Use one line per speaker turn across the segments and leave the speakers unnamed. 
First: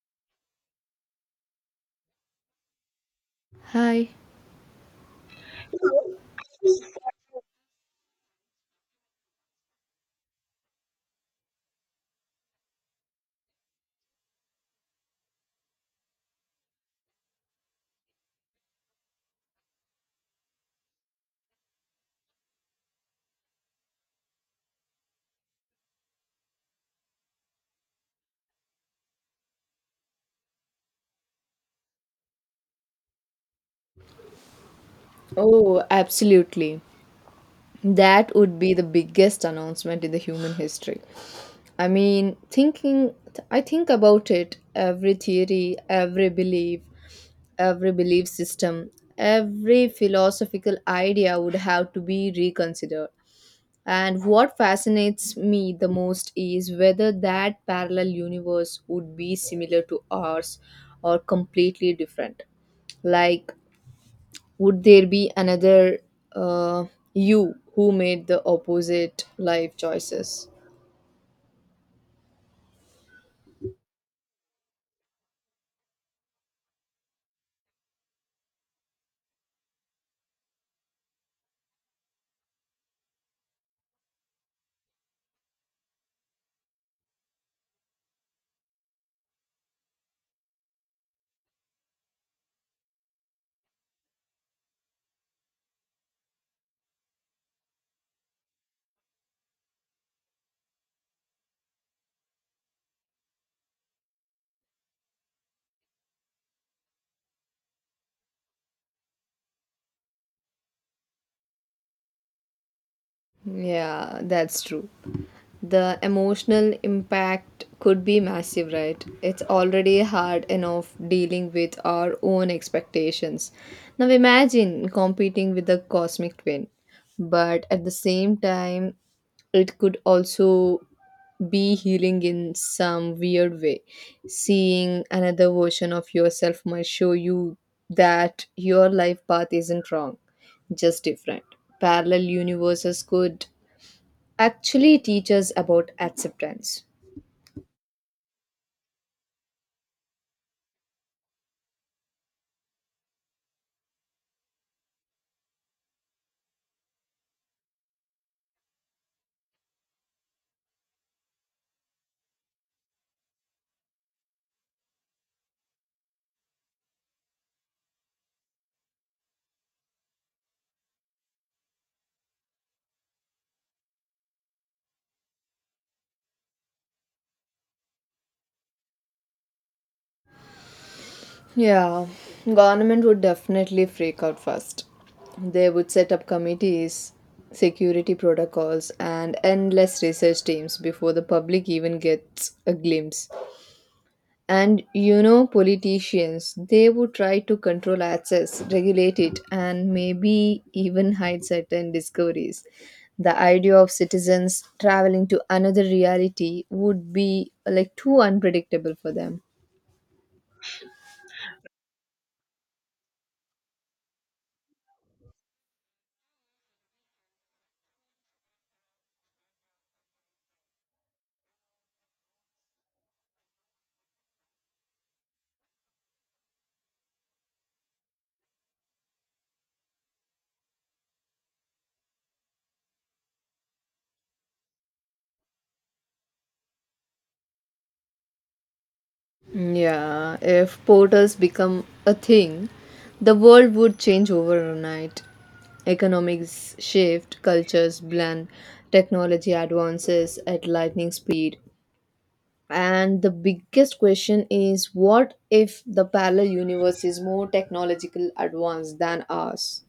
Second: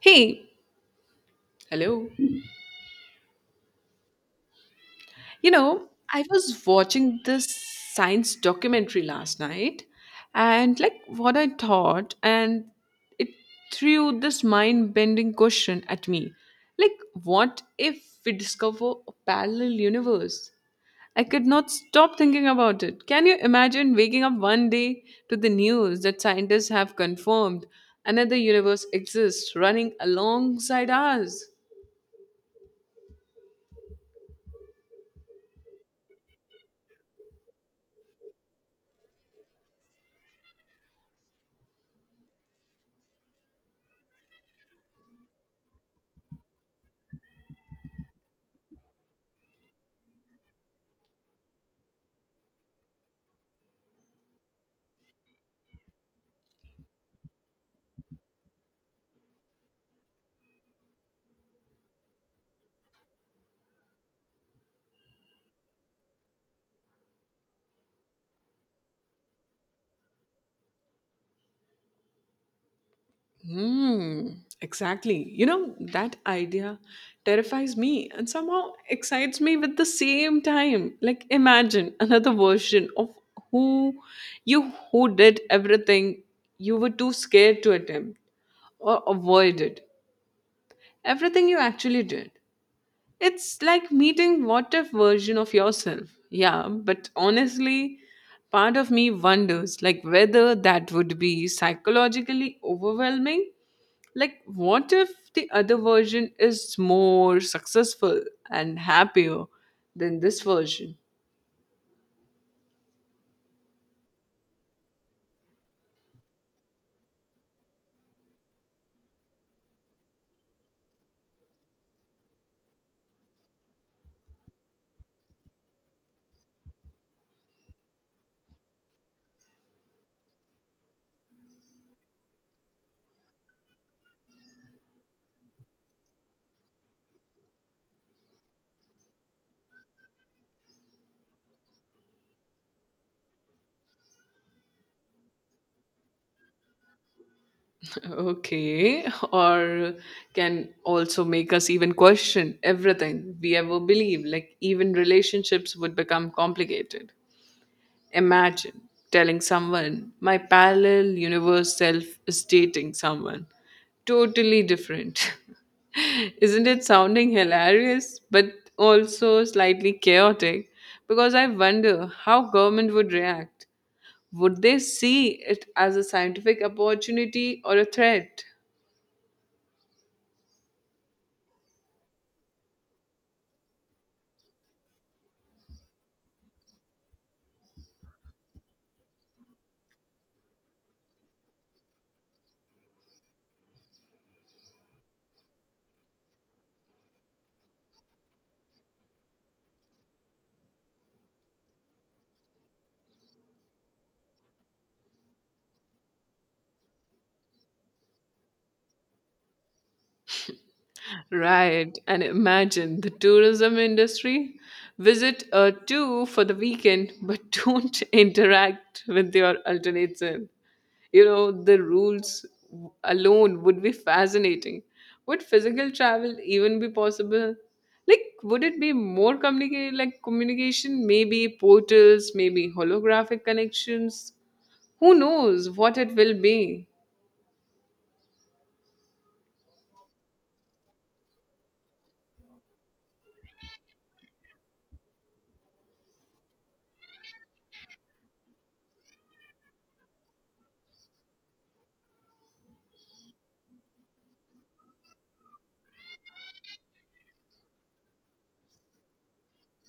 Hey, hello.
Hi.
I was watching this science documentary last night and like what I thought and it threw this mind-bending question at me. Like, what if we discover a parallel universe? I could not stop thinking about it. Can you imagine waking up one day to the news that scientists have confirmed another universe exists running alongside ours?
Oh, absolutely. That would be the biggest announcement in the human history. I mean, I think about it every theory, every belief system, every philosophical idea would have to be reconsidered. And what fascinates me the most is whether that parallel universe would be similar to ours or completely different. Like, would there be another uh, you who made the opposite life choices.
Mm, exactly. That idea terrifies me and somehow excites me with the same time. Like, imagine another version of who you who did everything you were too scared to attempt or avoid it. Everything you actually did. It's like meeting what if version of yourself. Yeah, but honestly, part of me wonders like whether that would be psychologically overwhelming, like, what if the other version is more successful and happier than this version?
Yeah, that's true. The emotional impact could be massive, right? It's already hard enough dealing with our own expectations. Now imagine competing with the cosmic twin, but at the same time, it could also be healing in some weird way. Seeing another version of yourself might show you that your life path isn't wrong, just different. Parallel universes could actually teaches about acceptance.
Okay, or can also make us even question everything we ever believe. Like, even relationships would become complicated. Imagine telling someone my parallel universe self is dating someone totally different. Isn't it sounding hilarious but also slightly chaotic? Because I wonder how government would react. Would they see it as a scientific opportunity or a threat?
Yeah, government would definitely freak out first. They would set up committees, security protocols, and endless research teams before the public even gets a glimpse. And you know, politicians, they would try to control access, regulate it, and maybe even hide certain discoveries. The idea of citizens traveling to another reality would be like too unpredictable for them.
Right, and imagine the tourism industry. Visit a two for the weekend, but don't interact with your alternate self. You know, the rules alone would be fascinating. Would physical travel even be possible? Like, would it be more communicated, like communication, maybe portals, maybe holographic connections? Who knows what it will be?
Yeah, if portals become a thing, the world would change overnight. Economics shift, cultures blend, technology advances at lightning speed. And the biggest question is what if the parallel universe is more technological advanced than us?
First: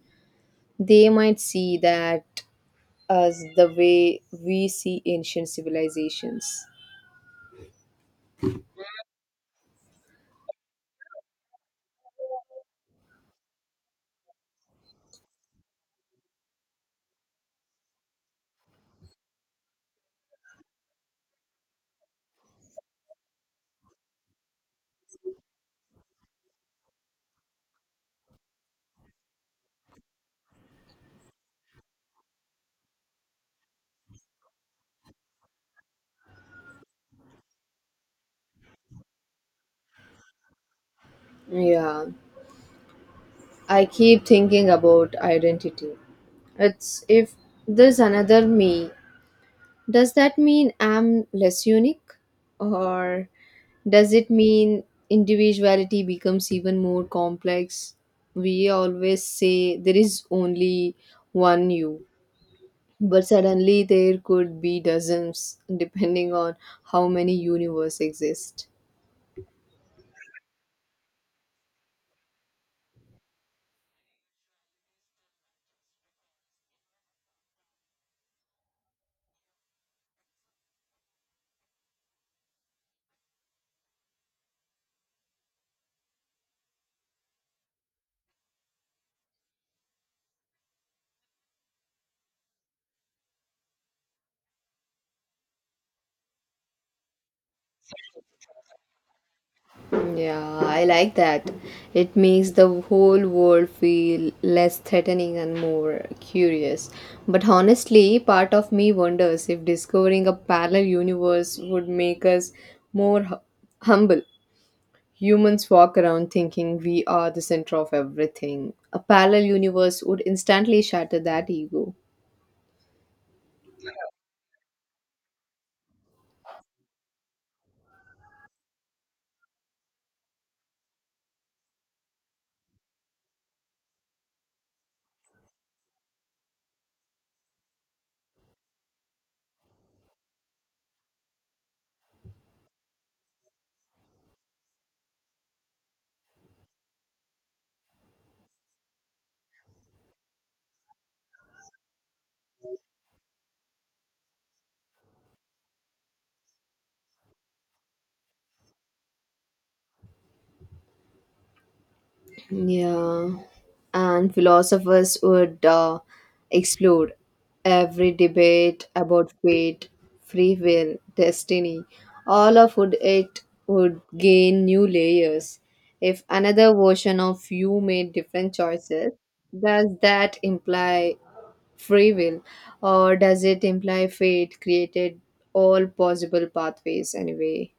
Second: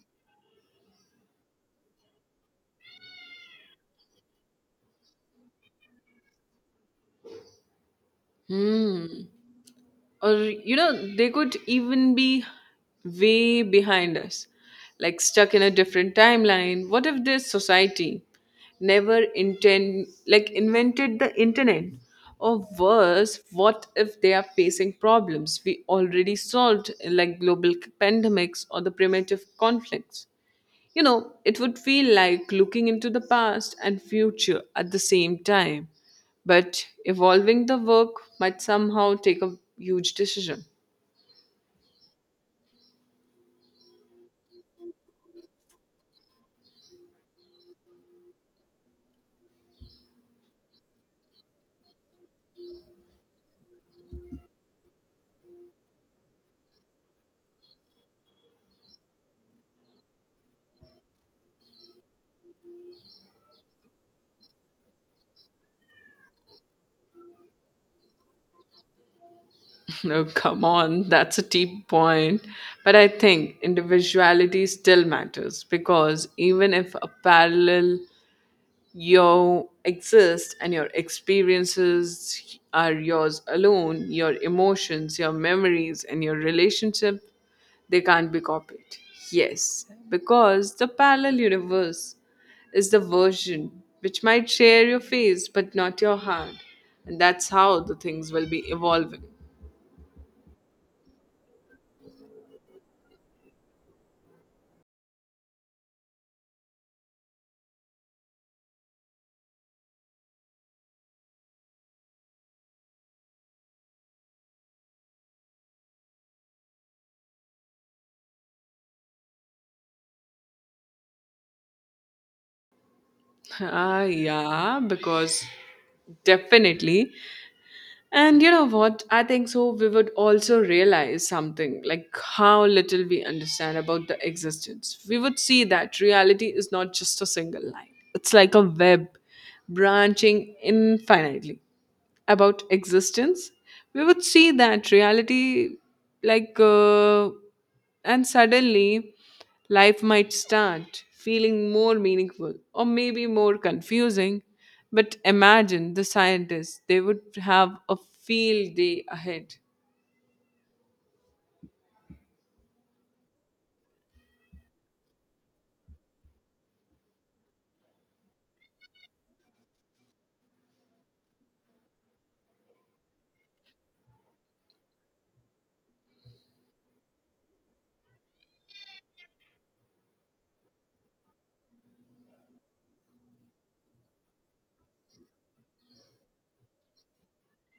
They might see that as the way we see ancient civilizations.
hmm or, they could even be way behind us, like stuck in a different timeline. What if this society never intend like invented the internet? Or worse, what if they are facing problems we already solved, like global pandemics or the primitive conflicts? It would feel like looking into the past and future at the same time. But evolving the work might somehow take a huge decision.
Yeah, I keep thinking about identity. It's if there's another me. Does that mean I'm less unique? Or does it mean individuality becomes even more complex? We always say there is only one you, but suddenly there could be dozens, depending on how many universe exist.
No, come on, that's a deep point. But I think individuality still matters, because even if a parallel you exist and your experiences are yours alone, your emotions, your memories, and your relationship, they can't be copied. Yes, because the parallel universe is the version which might share your face but not your heart. And that's how the things will be evolving.
Yeah, I like that. It makes the whole world feel less threatening and more curious. But honestly, part of me wonders if discovering a parallel universe would make us more humble. Humans walk around thinking we are the center of everything. A parallel universe would instantly shatter that ego.
Yeah, because definitely. And you know what? I think so. We would also realize something like how little we understand about the existence. We would see that reality is not just a single line, it's like a web branching infinitely about existence. We would see that reality, like, and suddenly life might start feeling more meaningful or maybe more confusing. But imagine the scientists, they would have a field day ahead.
Yeah, and philosophers would explode every debate about fate, free will, destiny. All of would it would gain new layers. If another version of you made different choices, does that imply free will, or does it imply fate created all possible pathways anyway?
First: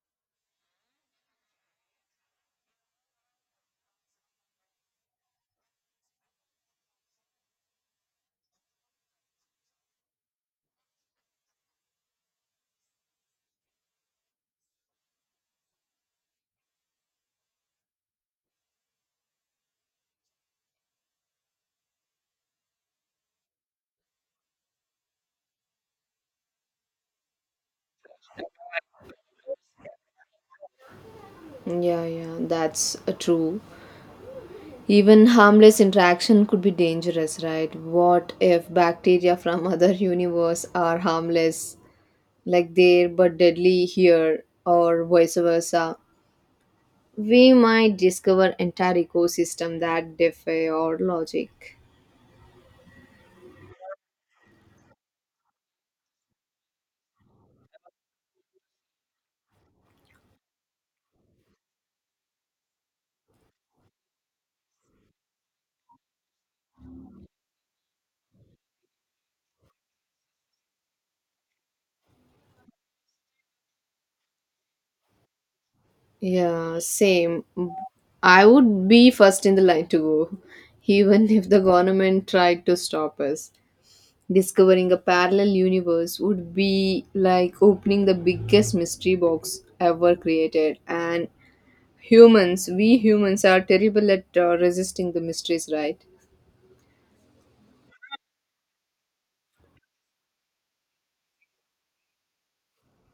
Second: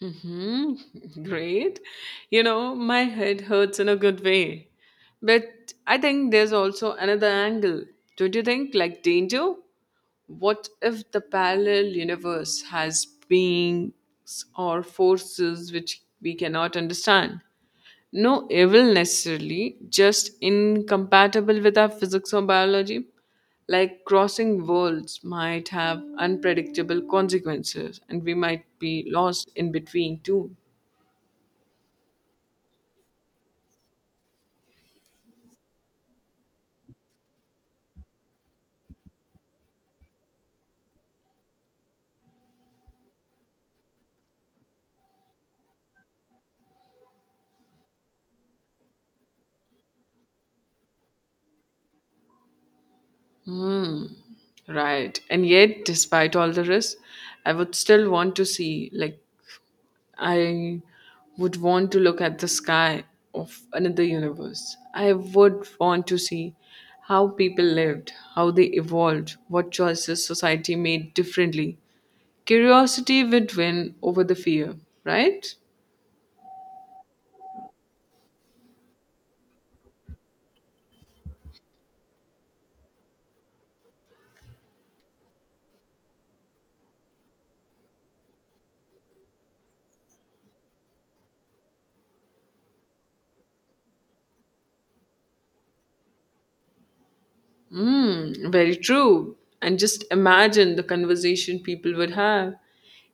Mm-hmm. Great. My head hurts in a good way. But I think there's also another angle. Don't you think? Like danger? What if the parallel universe has beings or forces which we cannot understand? No evil necessarily, just incompatible with our physics or biology. Like, crossing worlds might have unpredictable consequences, and we might be lost in between too.
Yeah, yeah, that's true. Even harmless interaction could be dangerous, right? What if bacteria from other universe are harmless, like there but deadly here, or vice versa? We might discover entire ecosystem that defy our logic.
Hmm. Right. And yet, despite all the risks, I would still want to see, like, I would want to look at the sky of another universe. I would want to see how people lived, how they evolved, what choices society made differently. Curiosity would win over the fear, right?
Yeah, same. I would be first in the line to go, even if the government tried to stop us. Discovering a parallel universe would be like opening the biggest mystery box ever created. And humans, we humans are terrible at resisting the mysteries, right?
Mm, very true. And just imagine the conversation people would have.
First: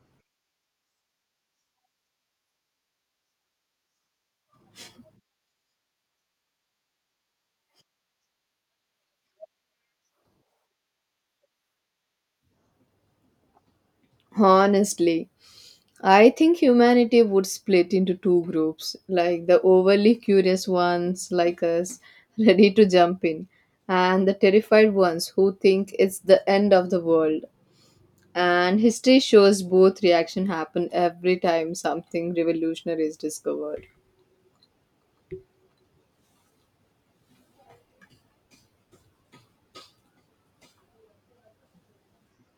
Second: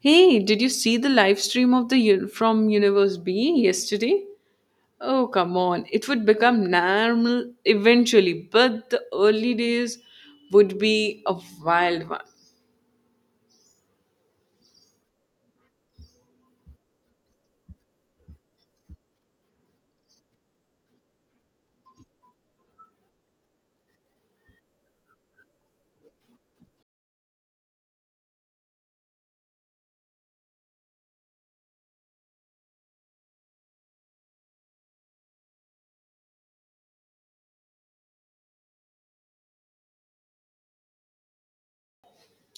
Hey, did you see the live stream of the from Universe B yesterday? Oh, come on. It would become normal eventually, but the early days would be a wild one.
Honestly, I think humanity would split into two groups like the overly curious ones, like us, ready to jump in, and the terrified ones who think it's the end of the world. And history shows both reaction happen every time something revolutionary is discovered.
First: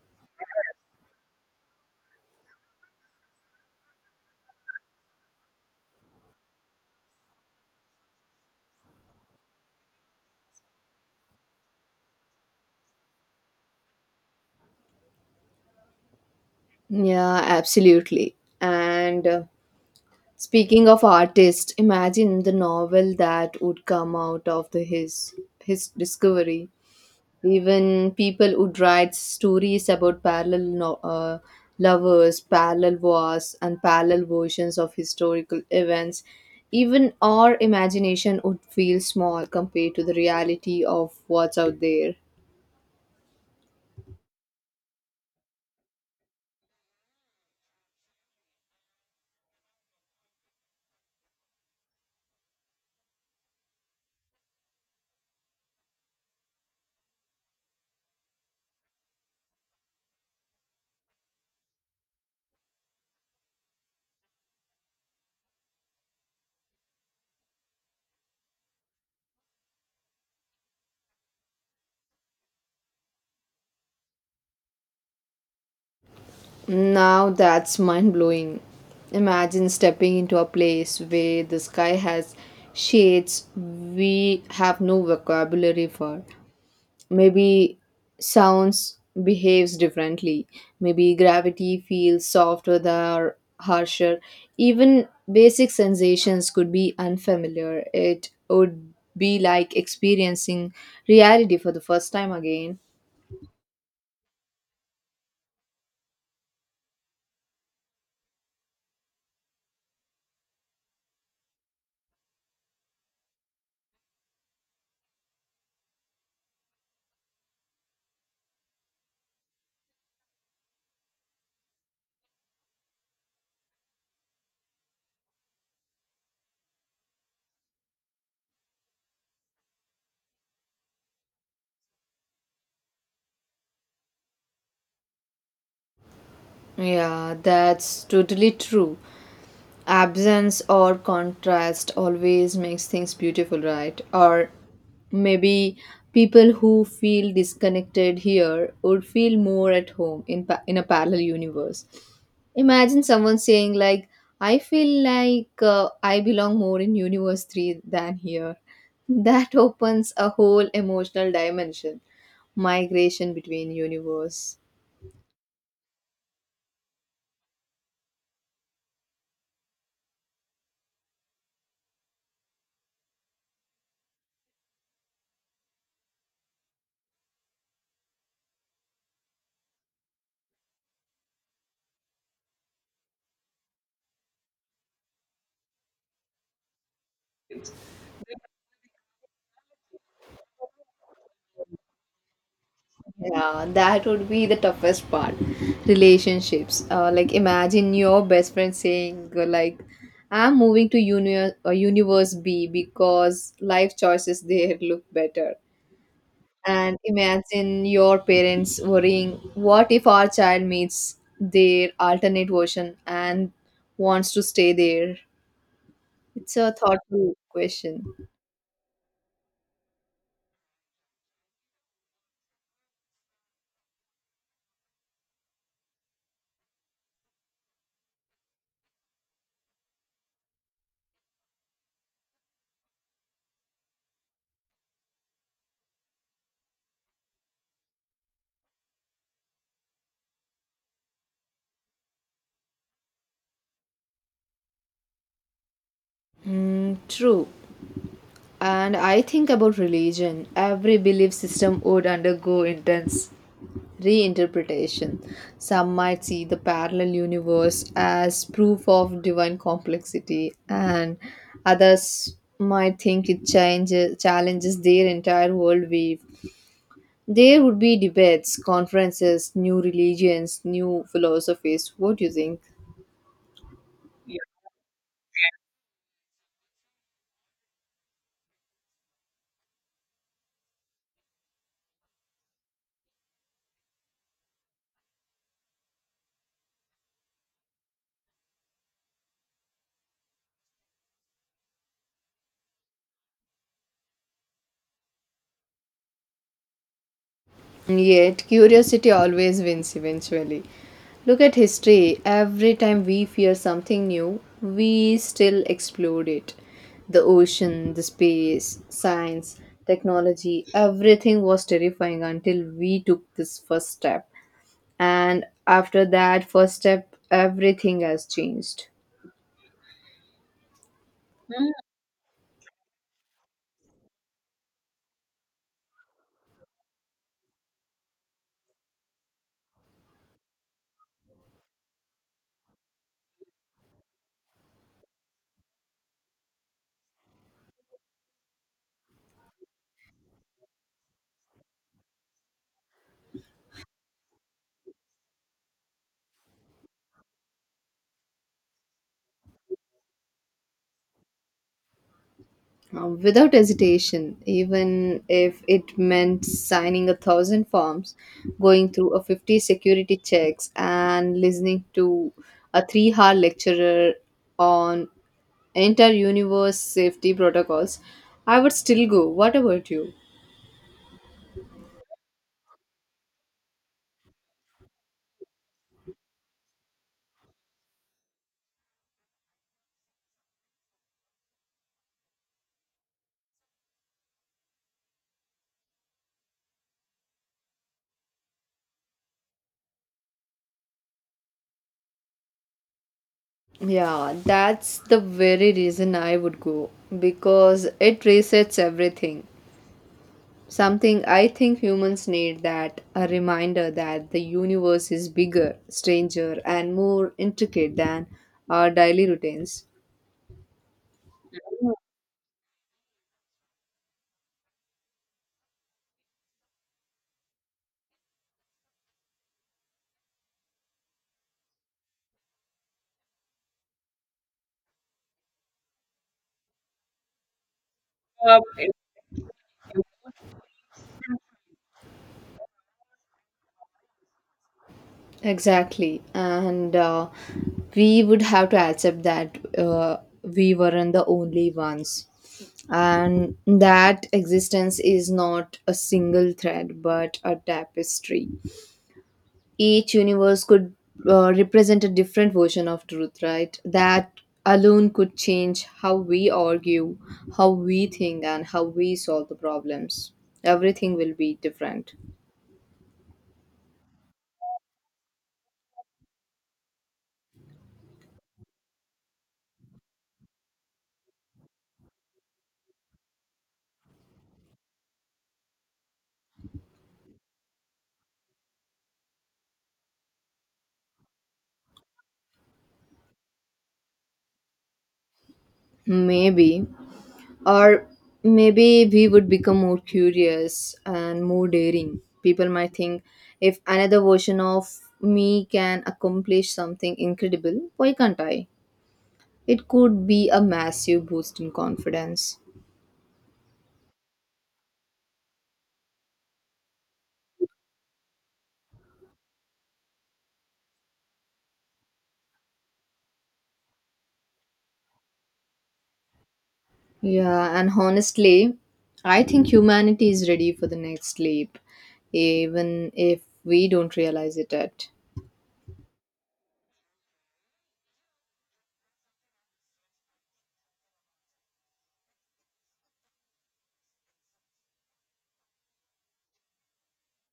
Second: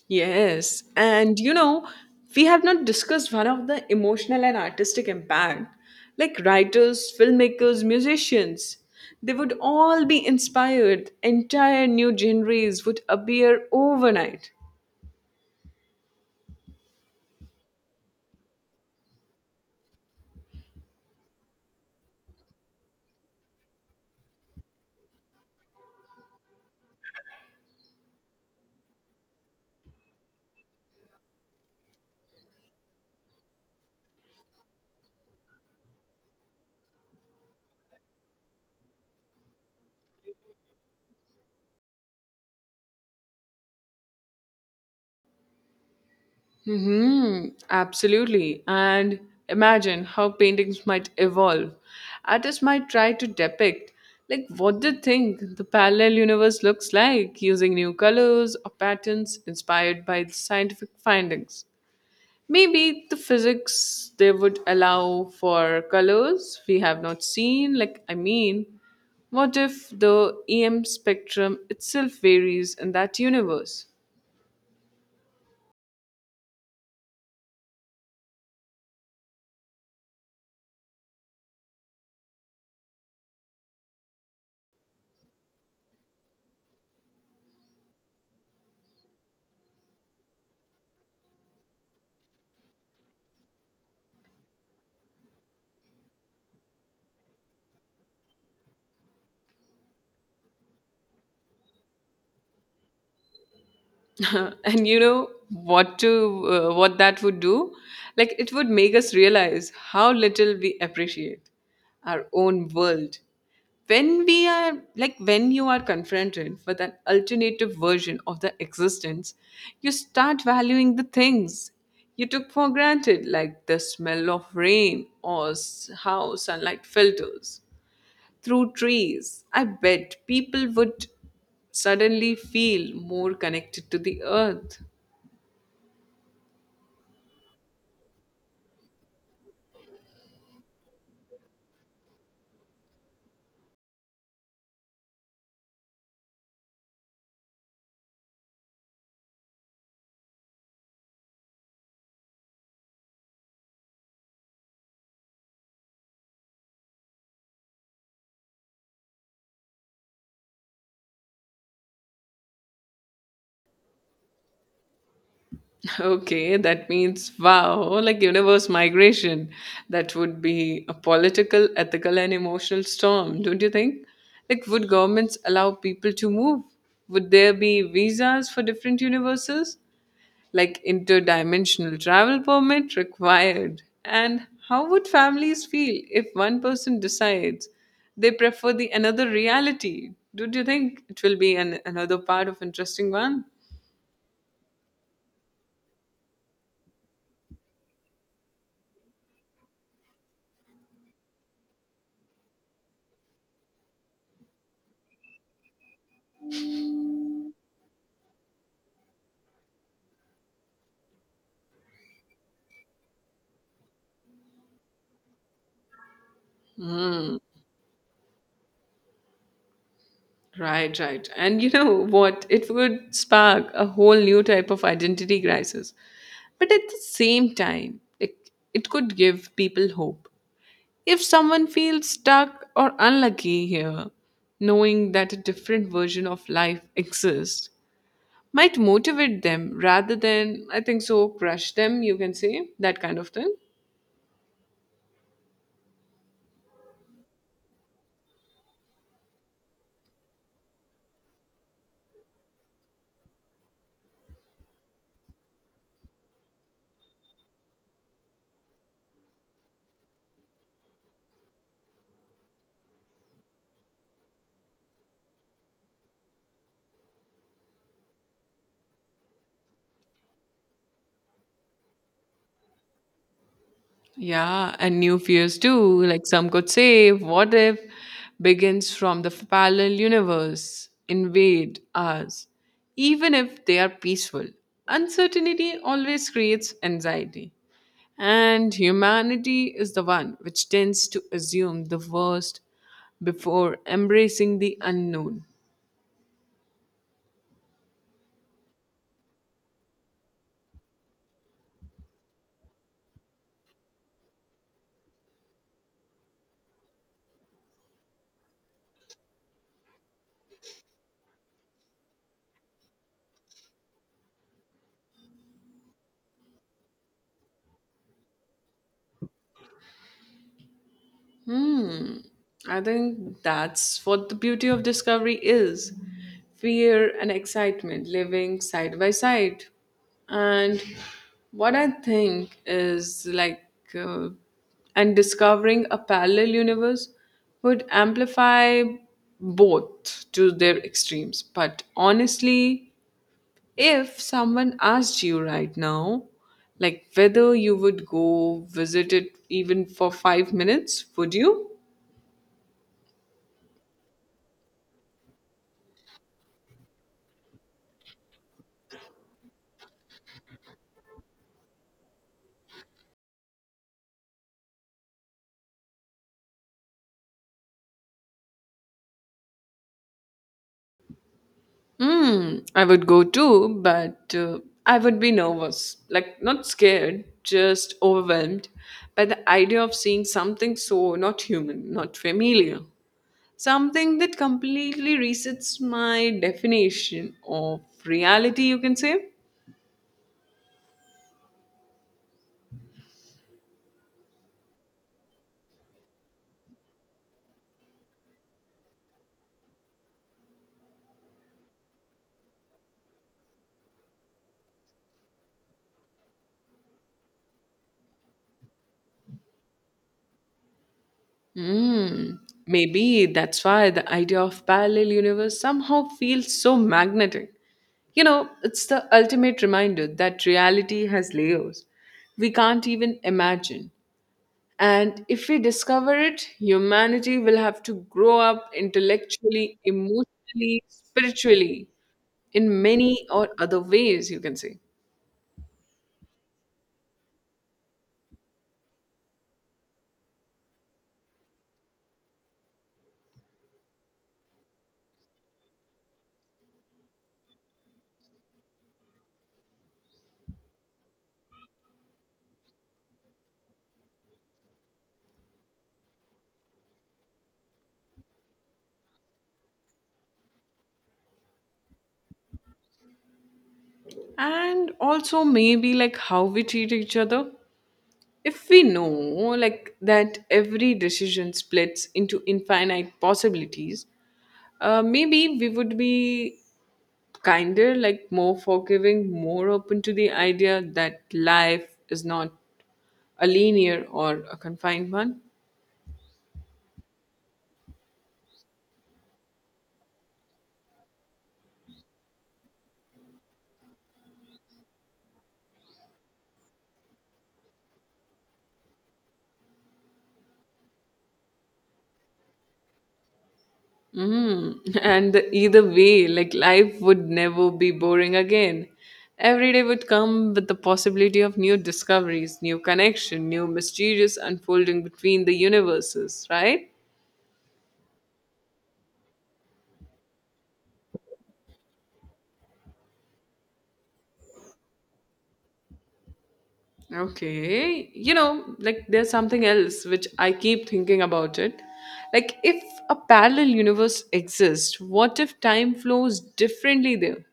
Yes, and we have not discussed one of the emotional and artistic impact. Like writers, filmmakers, musicians, they would all be inspired. Entire new genres would appear overnight.
Yeah, absolutely. And speaking of artists, imagine the novel that would come out of the his discovery. Even people would write stories about parallel lovers, parallel wars, and parallel versions of historical events. Even our imagination would feel small compared to the reality of what's out there.
Mm-hmm, absolutely. And imagine how paintings might evolve. Artists might try to depict, like, what they think the parallel universe looks like using new colors or patterns inspired by the scientific findings. Maybe the physics they would allow for colors we have not seen. Like, I mean, what if the EM spectrum itself varies in that universe?
Now that's mind blowing. Imagine stepping into a place where the sky has shades we have no vocabulary for. Maybe sounds behaves differently, maybe gravity feels softer than or harsher, even basic sensations could be unfamiliar. It would be like experiencing reality for the first time again.
And you know what to what that would do, like it would make us realize how little we appreciate our own world when we are like when you are confronted with an alternative version of the existence, you start valuing the things you took for granted, like the smell of rain, or how sunlight filters through trees. I bet people would suddenly feel more connected to the earth.
Yeah, that's totally true. Absence or contrast always makes things beautiful, right? Or maybe people who feel disconnected here would feel more at home in in a parallel universe. Imagine someone saying like, I feel like I belong more in universe 3 than here. That opens a whole emotional dimension, migration between universe.
Okay, that means wow, like universe migration. That would be a political, ethical, and emotional storm, don't you think? Like, would governments allow people to move? Would there be visas for different universes? Like interdimensional travel permit required. And how would families feel if one person decides they prefer the another reality? Do you think it will be another part of interesting one?
Yeah, that would be the toughest part. Relationships. Like imagine your best friend saying like, "I'm moving to universe B because life choices there look better." And imagine your parents worrying, "What if our child meets their alternate version and wants to stay there?" It's a thoughtful
Mm,
question.
right, right. And you know what? It would spark a whole new type of identity crisis. But at the same time, it could give people hope. If someone feels stuck or unlucky here, knowing that a different version of life exists might motivate them rather than, I think so, crush them, you can say, that kind of thing.
Mm, true. And I think about religion. Every belief system would undergo intense reinterpretation. Some might see the parallel universe as proof of divine complexity, and others might think it changes, challenges their entire worldview. There would be debates, conferences, new religions, new philosophies. What do you think?
Yeah, and new fears too, like some could say, what if begins from the parallel universe, invade us, even if they are peaceful. Uncertainty always creates anxiety, and humanity is the one which tends to assume the worst before embracing the unknown.
Yet, curiosity always wins eventually. Look at history. Every time we fear something new, we still explore it. The ocean, the space, science, technology, everything was terrifying until we took this first step. And after that first step, everything has changed.
Hmm. I think that's what the beauty of discovery is, fear and excitement living side by side. And what I think is, like, uh, and discovering a parallel universe would amplify both to their extremes. But honestly, if someone asked you right now, like whether you would go visit it even for 5 minutes, would you?
Without hesitation, even if it meant signing 1,000 forms, going through a 50 security checks, and listening to a 3-hour lecturer on inter universe safety protocols, I would still go. What about you?
Mm, I would go too, but I would be nervous. Like, not scared, just overwhelmed by the idea of seeing something so not human, not familiar. Something that completely resets my definition of reality, you can say.
Yeah, that's the very reason I would go because it resets everything. Something I think humans need that a reminder that the universe is bigger, stranger, and more intricate than our daily routines.
Mm, maybe that's why the idea of parallel universe somehow feels so magnetic. It's the ultimate reminder that reality has layers we can't even imagine. And if we discover it, humanity will have to grow up intellectually, emotionally, spiritually, in many or other ways, you can say.
Exactly. And we would have to accept that we weren't the only ones. And that existence is not a single thread but a tapestry. Each universe could represent a different version of truth, right? That alone could change how we argue, how we think, and how we solve the problems. Everything will be different.
And also, maybe like how we treat each other. If we know like that every decision splits into infinite possibilities, maybe we would be kinder, like more forgiving, more open to the idea that life is not a linear or a confined one.
Maybe. Or maybe we would become more curious and more daring. People might think, if another version of me can accomplish something incredible, why can't I? It could be a massive boost in confidence.
Mm. And either way, like life would never be boring again. Every day would come with the possibility of new discoveries, new connection, new mysterious unfolding between the universes, right?
Yeah, and honestly, I think humanity is ready for the next leap, even if we don't realize it yet.
Okay. Like, there's something else which I keep thinking about it. Like if a parallel universe exists, what if time flows differently there?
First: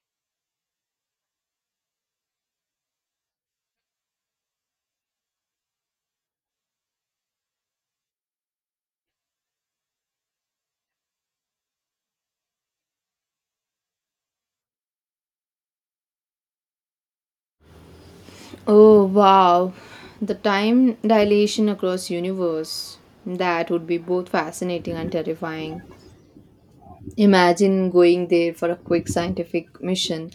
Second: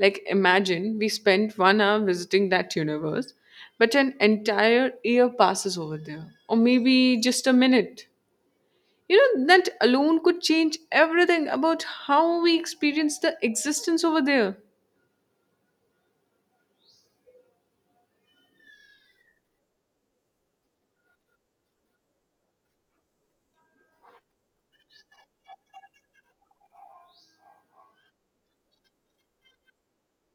Like, imagine we spent 1 hour visiting that universe, but an entire year passes over there, or maybe just a minute. That alone could change everything about how we experience the existence over there.
Oh wow, the time dilation across universe. That would be both fascinating and terrifying. Imagine going there for a quick scientific mission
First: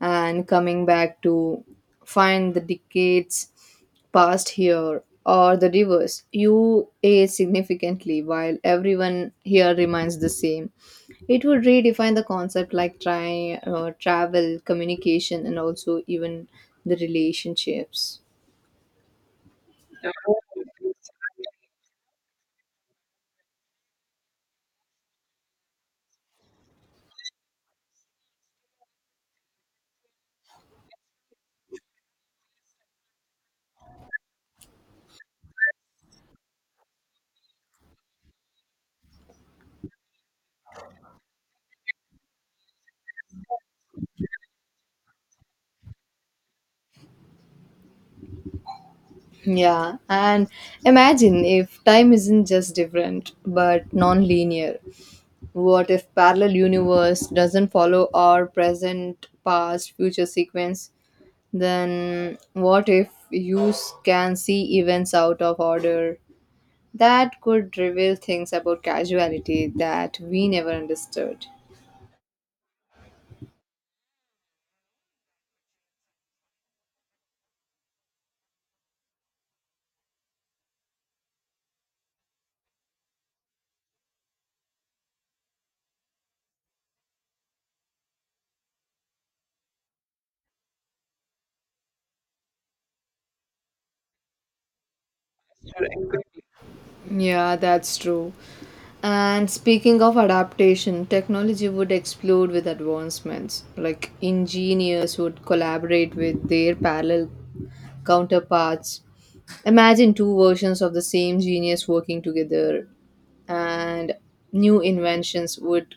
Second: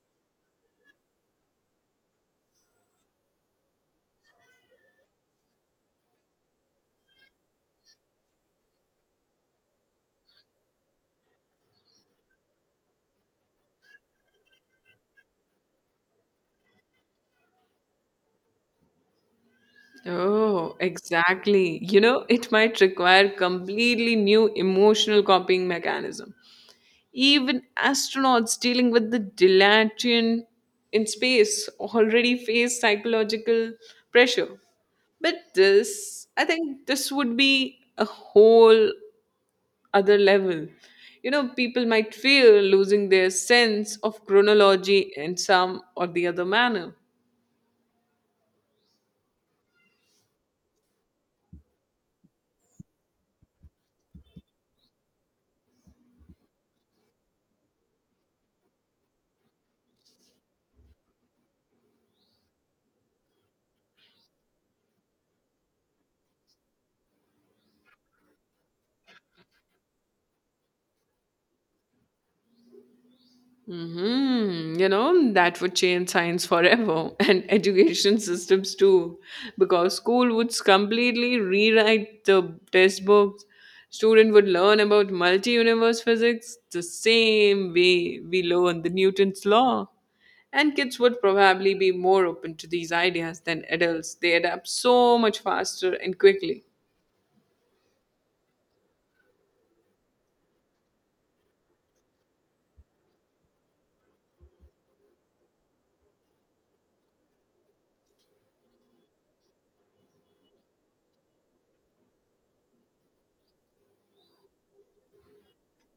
and coming back to find the decades passed here or the rivers. You age significantly while everyone here remains the same. It would redefine the concept like travel, communication, and also even the relationships.
Oh, exactly. It might require completely new emotional coping mechanism. Even astronauts dealing with the dilation in space already face psychological pressure. But this, I think this would be a whole other level. People might fear losing their sense of chronology in some or the other manner.
Yeah, and imagine if time isn't just different but non linear. What if parallel universe doesn't follow our present, past, future sequence? Then what if you can see events out of order? That could reveal things about causality that we never understood.
That would change science forever and education systems too, because school would completely rewrite the test books. Student would learn about multi-universe physics the same way we learn the Newton's law. And kids would probably be more open to these ideas than adults. They adapt so much faster and quickly.
Yeah, that's true. And speaking of adaptation, technology would explode with advancements. Like engineers would collaborate with their parallel counterparts. Imagine two versions of the same genius working together, and new inventions would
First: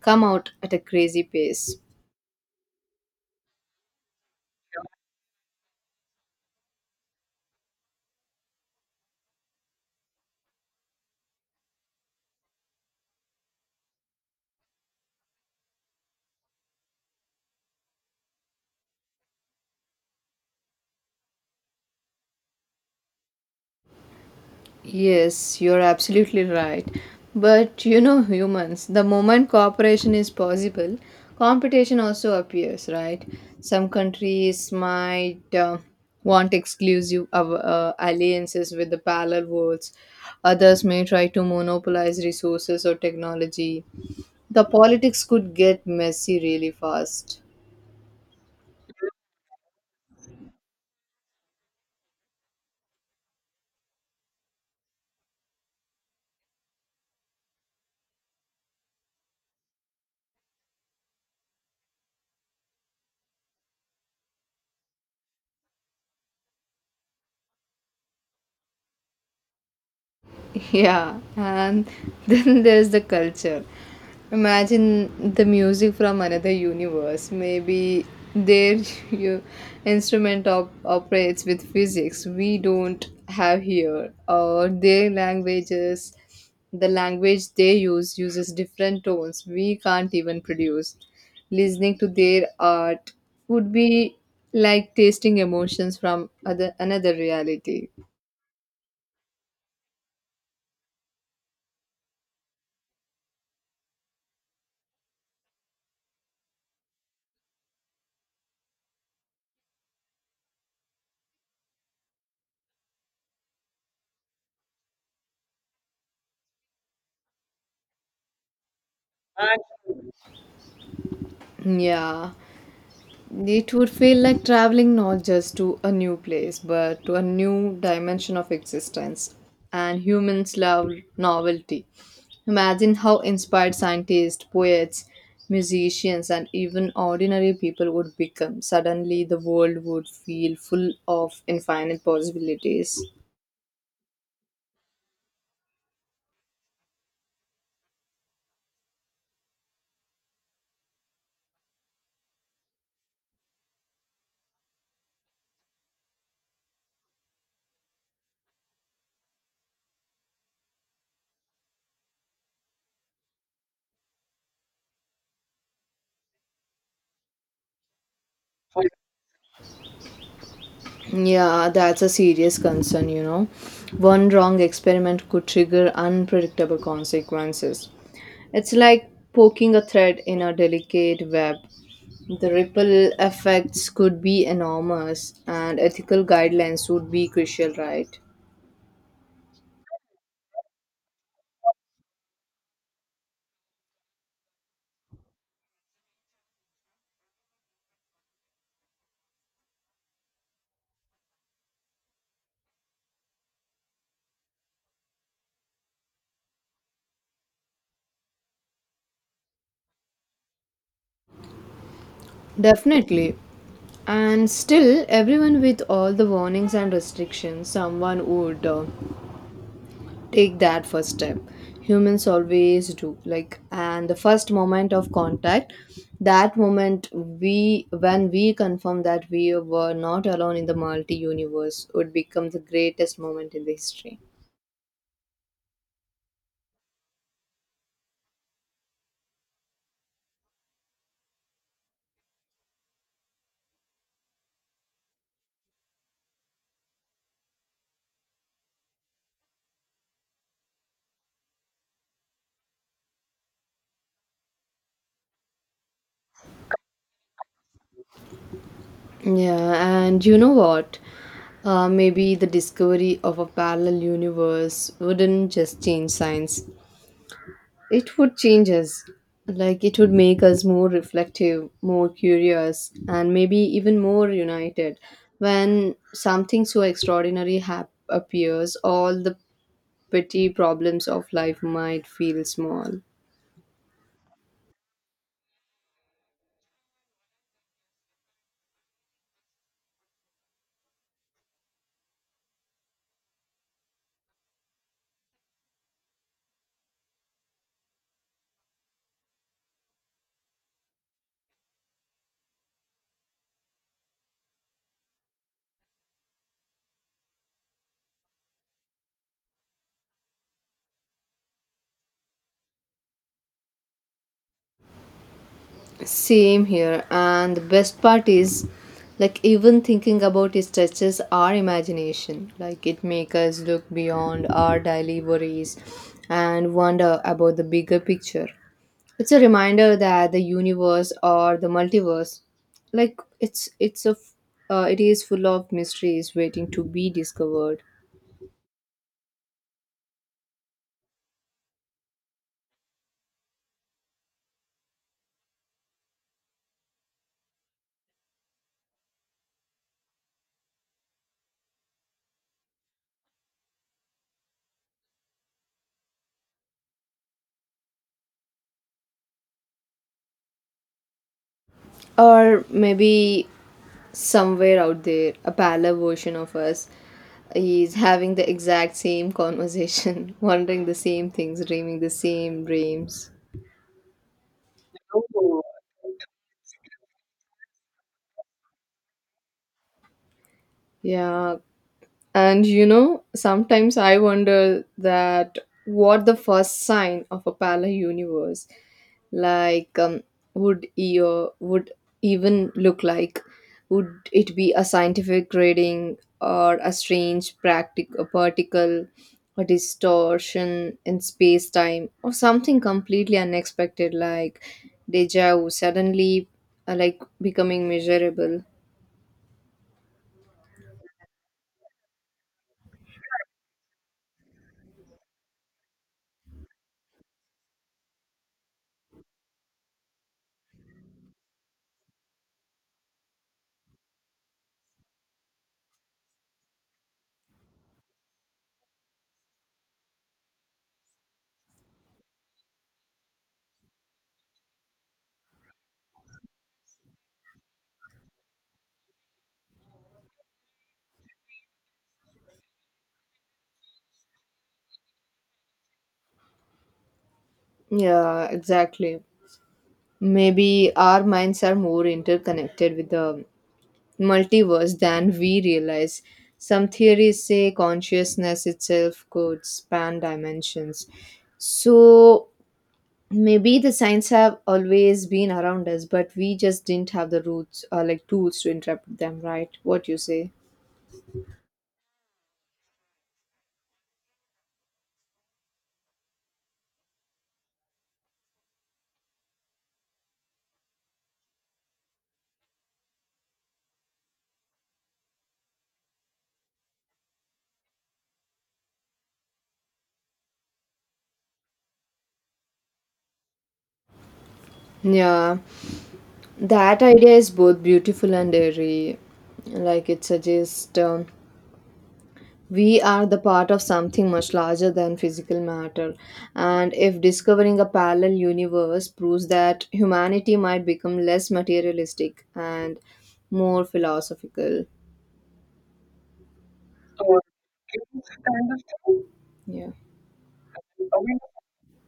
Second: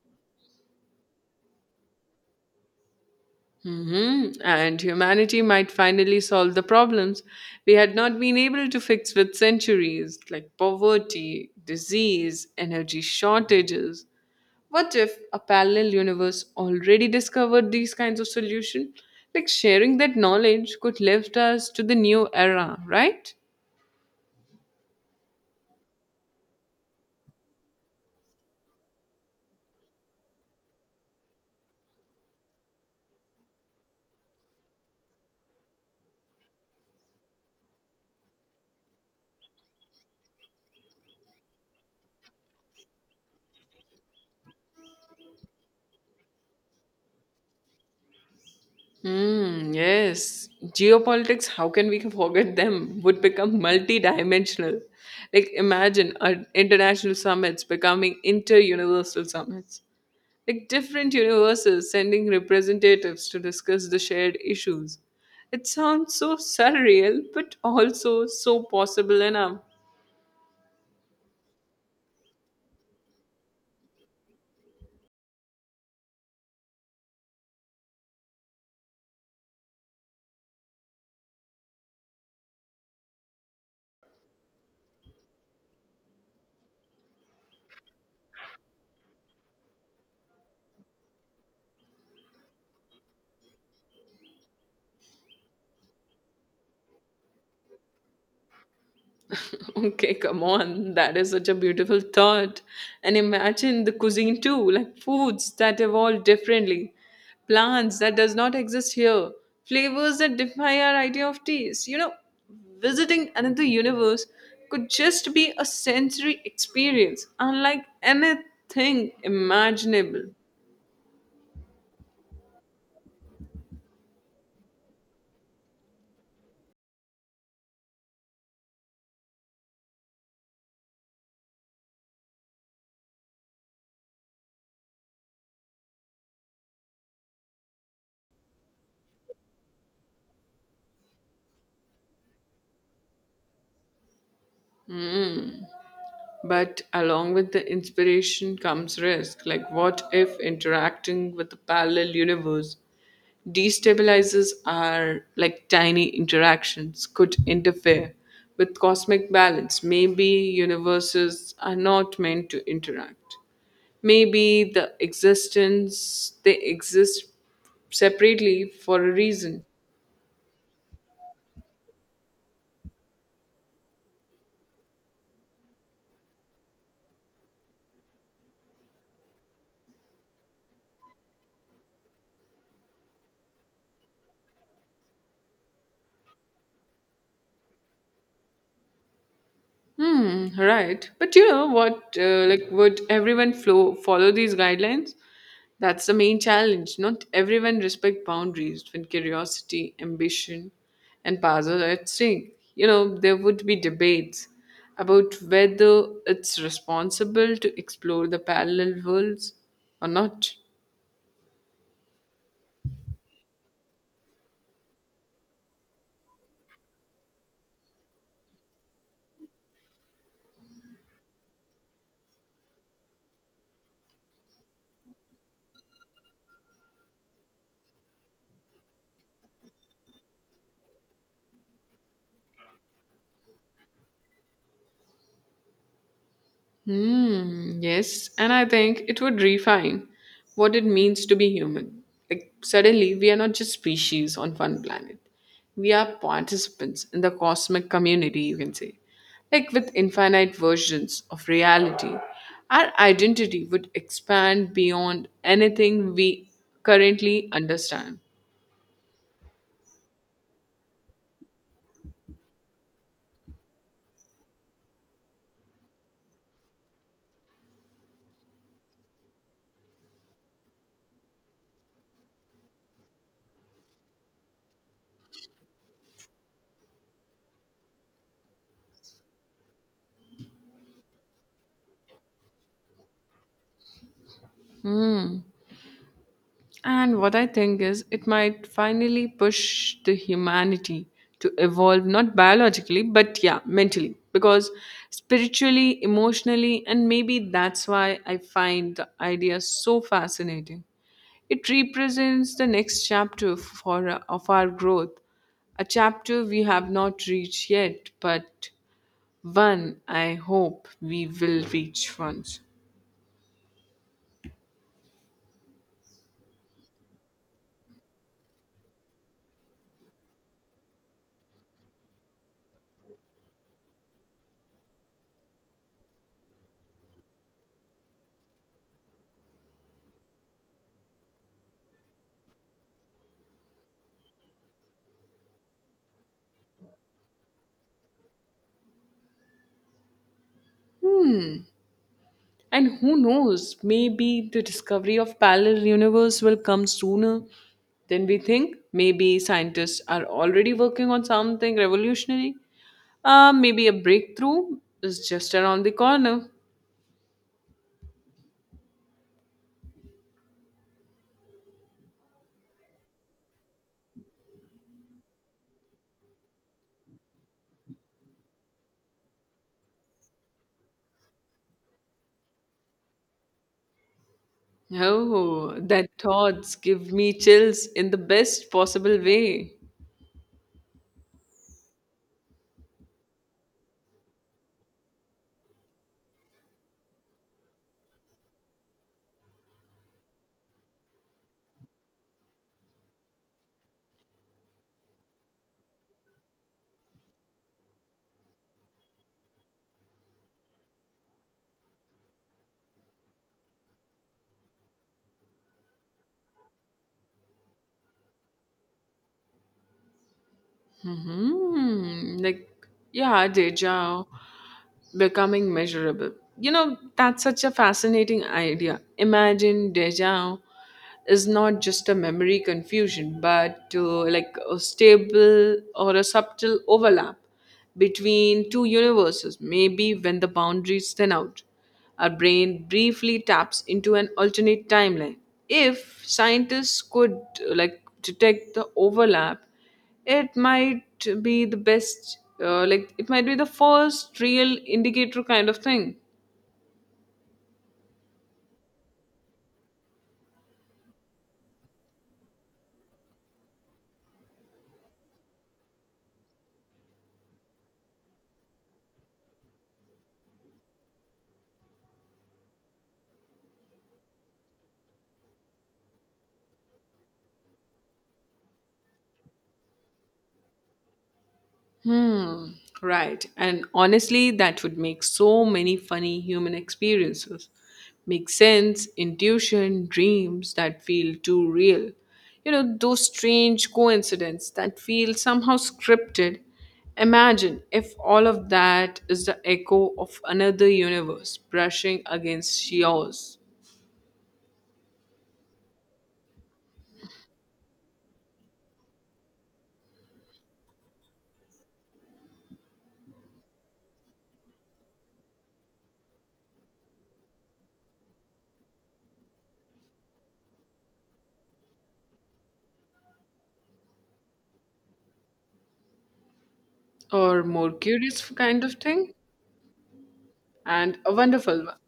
come out at a crazy pace.
And humanity might finally solve the problems we had not been able to fix with centuries, like poverty, disease, energy shortages. What if a parallel universe already discovered these kinds of solutions? Like sharing that knowledge could lift us to the new era, right?
Yes, you're absolutely right. But you know, humans, the moment cooperation is possible, competition also appears, right? Some countries might want exclusive alliances with the parallel worlds, others may try to monopolize resources or technology. The politics could get messy really fast.
Hmm, yes. Geopolitics, how can we forget them, would become multidimensional. Like, imagine international summits becoming inter universal summits. Like, different universes sending representatives to discuss the shared issues. It sounds so surreal, but also so possible enough.
Yeah, and then there's the culture. Imagine the music from another universe. Maybe their u- instrument operates with physics we don't have here, or their languages, the language they use uses different tones we can't even produce. Listening to their art would be like tasting emotions from other another reality.
Okay, come on. That is such a beautiful thought. And imagine the cuisine too, like foods that evolve differently, plants that does not exist here, flavors that defy our idea of taste. Visiting another universe could just be a sensory experience, unlike anything imaginable.
Yeah. It would feel like traveling not just to a new place, but to a new dimension of existence. And humans love novelty. Imagine how inspired scientists, poets, musicians, and even ordinary people would become. Suddenly, the world would feel full of infinite possibilities.
But along with the inspiration comes risk. Like, what if interacting with the parallel universe destabilizes are like tiny interactions could interfere with cosmic balance. Maybe universes are not meant to interact. Maybe the existence they exist separately for a reason.
Yeah, that's a serious concern, you know. One wrong experiment could trigger unpredictable consequences. It's like poking a thread in a delicate web. The ripple effects could be enormous, and ethical guidelines would be crucial, right?
Hmm, right. But you know what? Like, would everyone follow these guidelines? That's the main challenge. Not everyone respect boundaries when curiosity, ambition, and powers are at stake. There would be debates about whether it's responsible to explore the parallel worlds or not.
Definitely. And still, everyone with all the warnings and restrictions, someone would take that first step. Humans always do, like, and the first moment of contact, that moment we when we confirm that we were not alone in the multi universe would become the greatest moment in the history.
Hmm, yes, and I think it would refine what it means to be human. Like, suddenly, we are not just species on one planet, we are participants in the cosmic community, you can say. Like, with infinite versions of reality, our identity would expand beyond anything we currently understand.
Yeah, and you know what, maybe the discovery of a parallel universe wouldn't just change science. It would change us. Like it would make us more reflective, more curious, and maybe even more united. When something so extraordinary appears, all the petty problems of life might feel small.
And what I think is, it might finally push the humanity to evolve, not biologically, but yeah, mentally. Because spiritually, emotionally, and maybe that's why I find the idea so fascinating. It represents the next chapter for, of our growth, a chapter we have not reached yet, but one I hope we will reach once.
Same here. And the best part is, like, even thinking about it stretches our imagination. Like, it makes us look beyond our daily worries and wonder about the bigger picture. It's a reminder that the universe or the multiverse, like, it is full of mysteries waiting to be discovered.
Hmm. And who knows, maybe the discovery of parallel universe will come sooner than we think. Maybe scientists are already working on something revolutionary. Maybe a breakthrough is just around the corner.
Or maybe somewhere out there, a parallel version of us is having the exact same conversation, wondering the same things, dreaming the same dreams.
Oh, that thoughts give me chills in the best possible way.
Yeah. And you know, sometimes I wonder that what the first sign of a parallel universe, like would EO would even look like? Would it be a scientific grading or a strange a particle, a distortion in space time, or something completely unexpected like deja vu suddenly like becoming measurable?
Like, yeah, deja becoming measurable. That's such a fascinating idea. Imagine deja is not just a memory confusion, but like a stable or a subtle overlap between two universes, maybe when the boundaries thin out. Our brain briefly taps into an alternate timeline. If scientists could like detect the overlap, it might be the first real indicator kind of thing.
Yeah, exactly. Maybe our minds are more interconnected with the multiverse than we realize. Some theories say consciousness itself could span dimensions. So maybe the signs have always been around us, but we just didn't have the roots or like tools to interpret them, right? What you say?
hmm right. And honestly, that would make so many funny human experiences make sense, intuition, dreams that feel too real, you know, those strange coincidences that feel somehow scripted. Imagine if all of that is the echo of another universe brushing against yours.
Yeah, that idea is both beautiful and airy. Like it suggests we are the part of something much larger than physical matter, and if discovering a parallel universe proves that, humanity might become less materialistic and more philosophical.
Or more curious kind of thing.
Yeah.
And a wonderful one.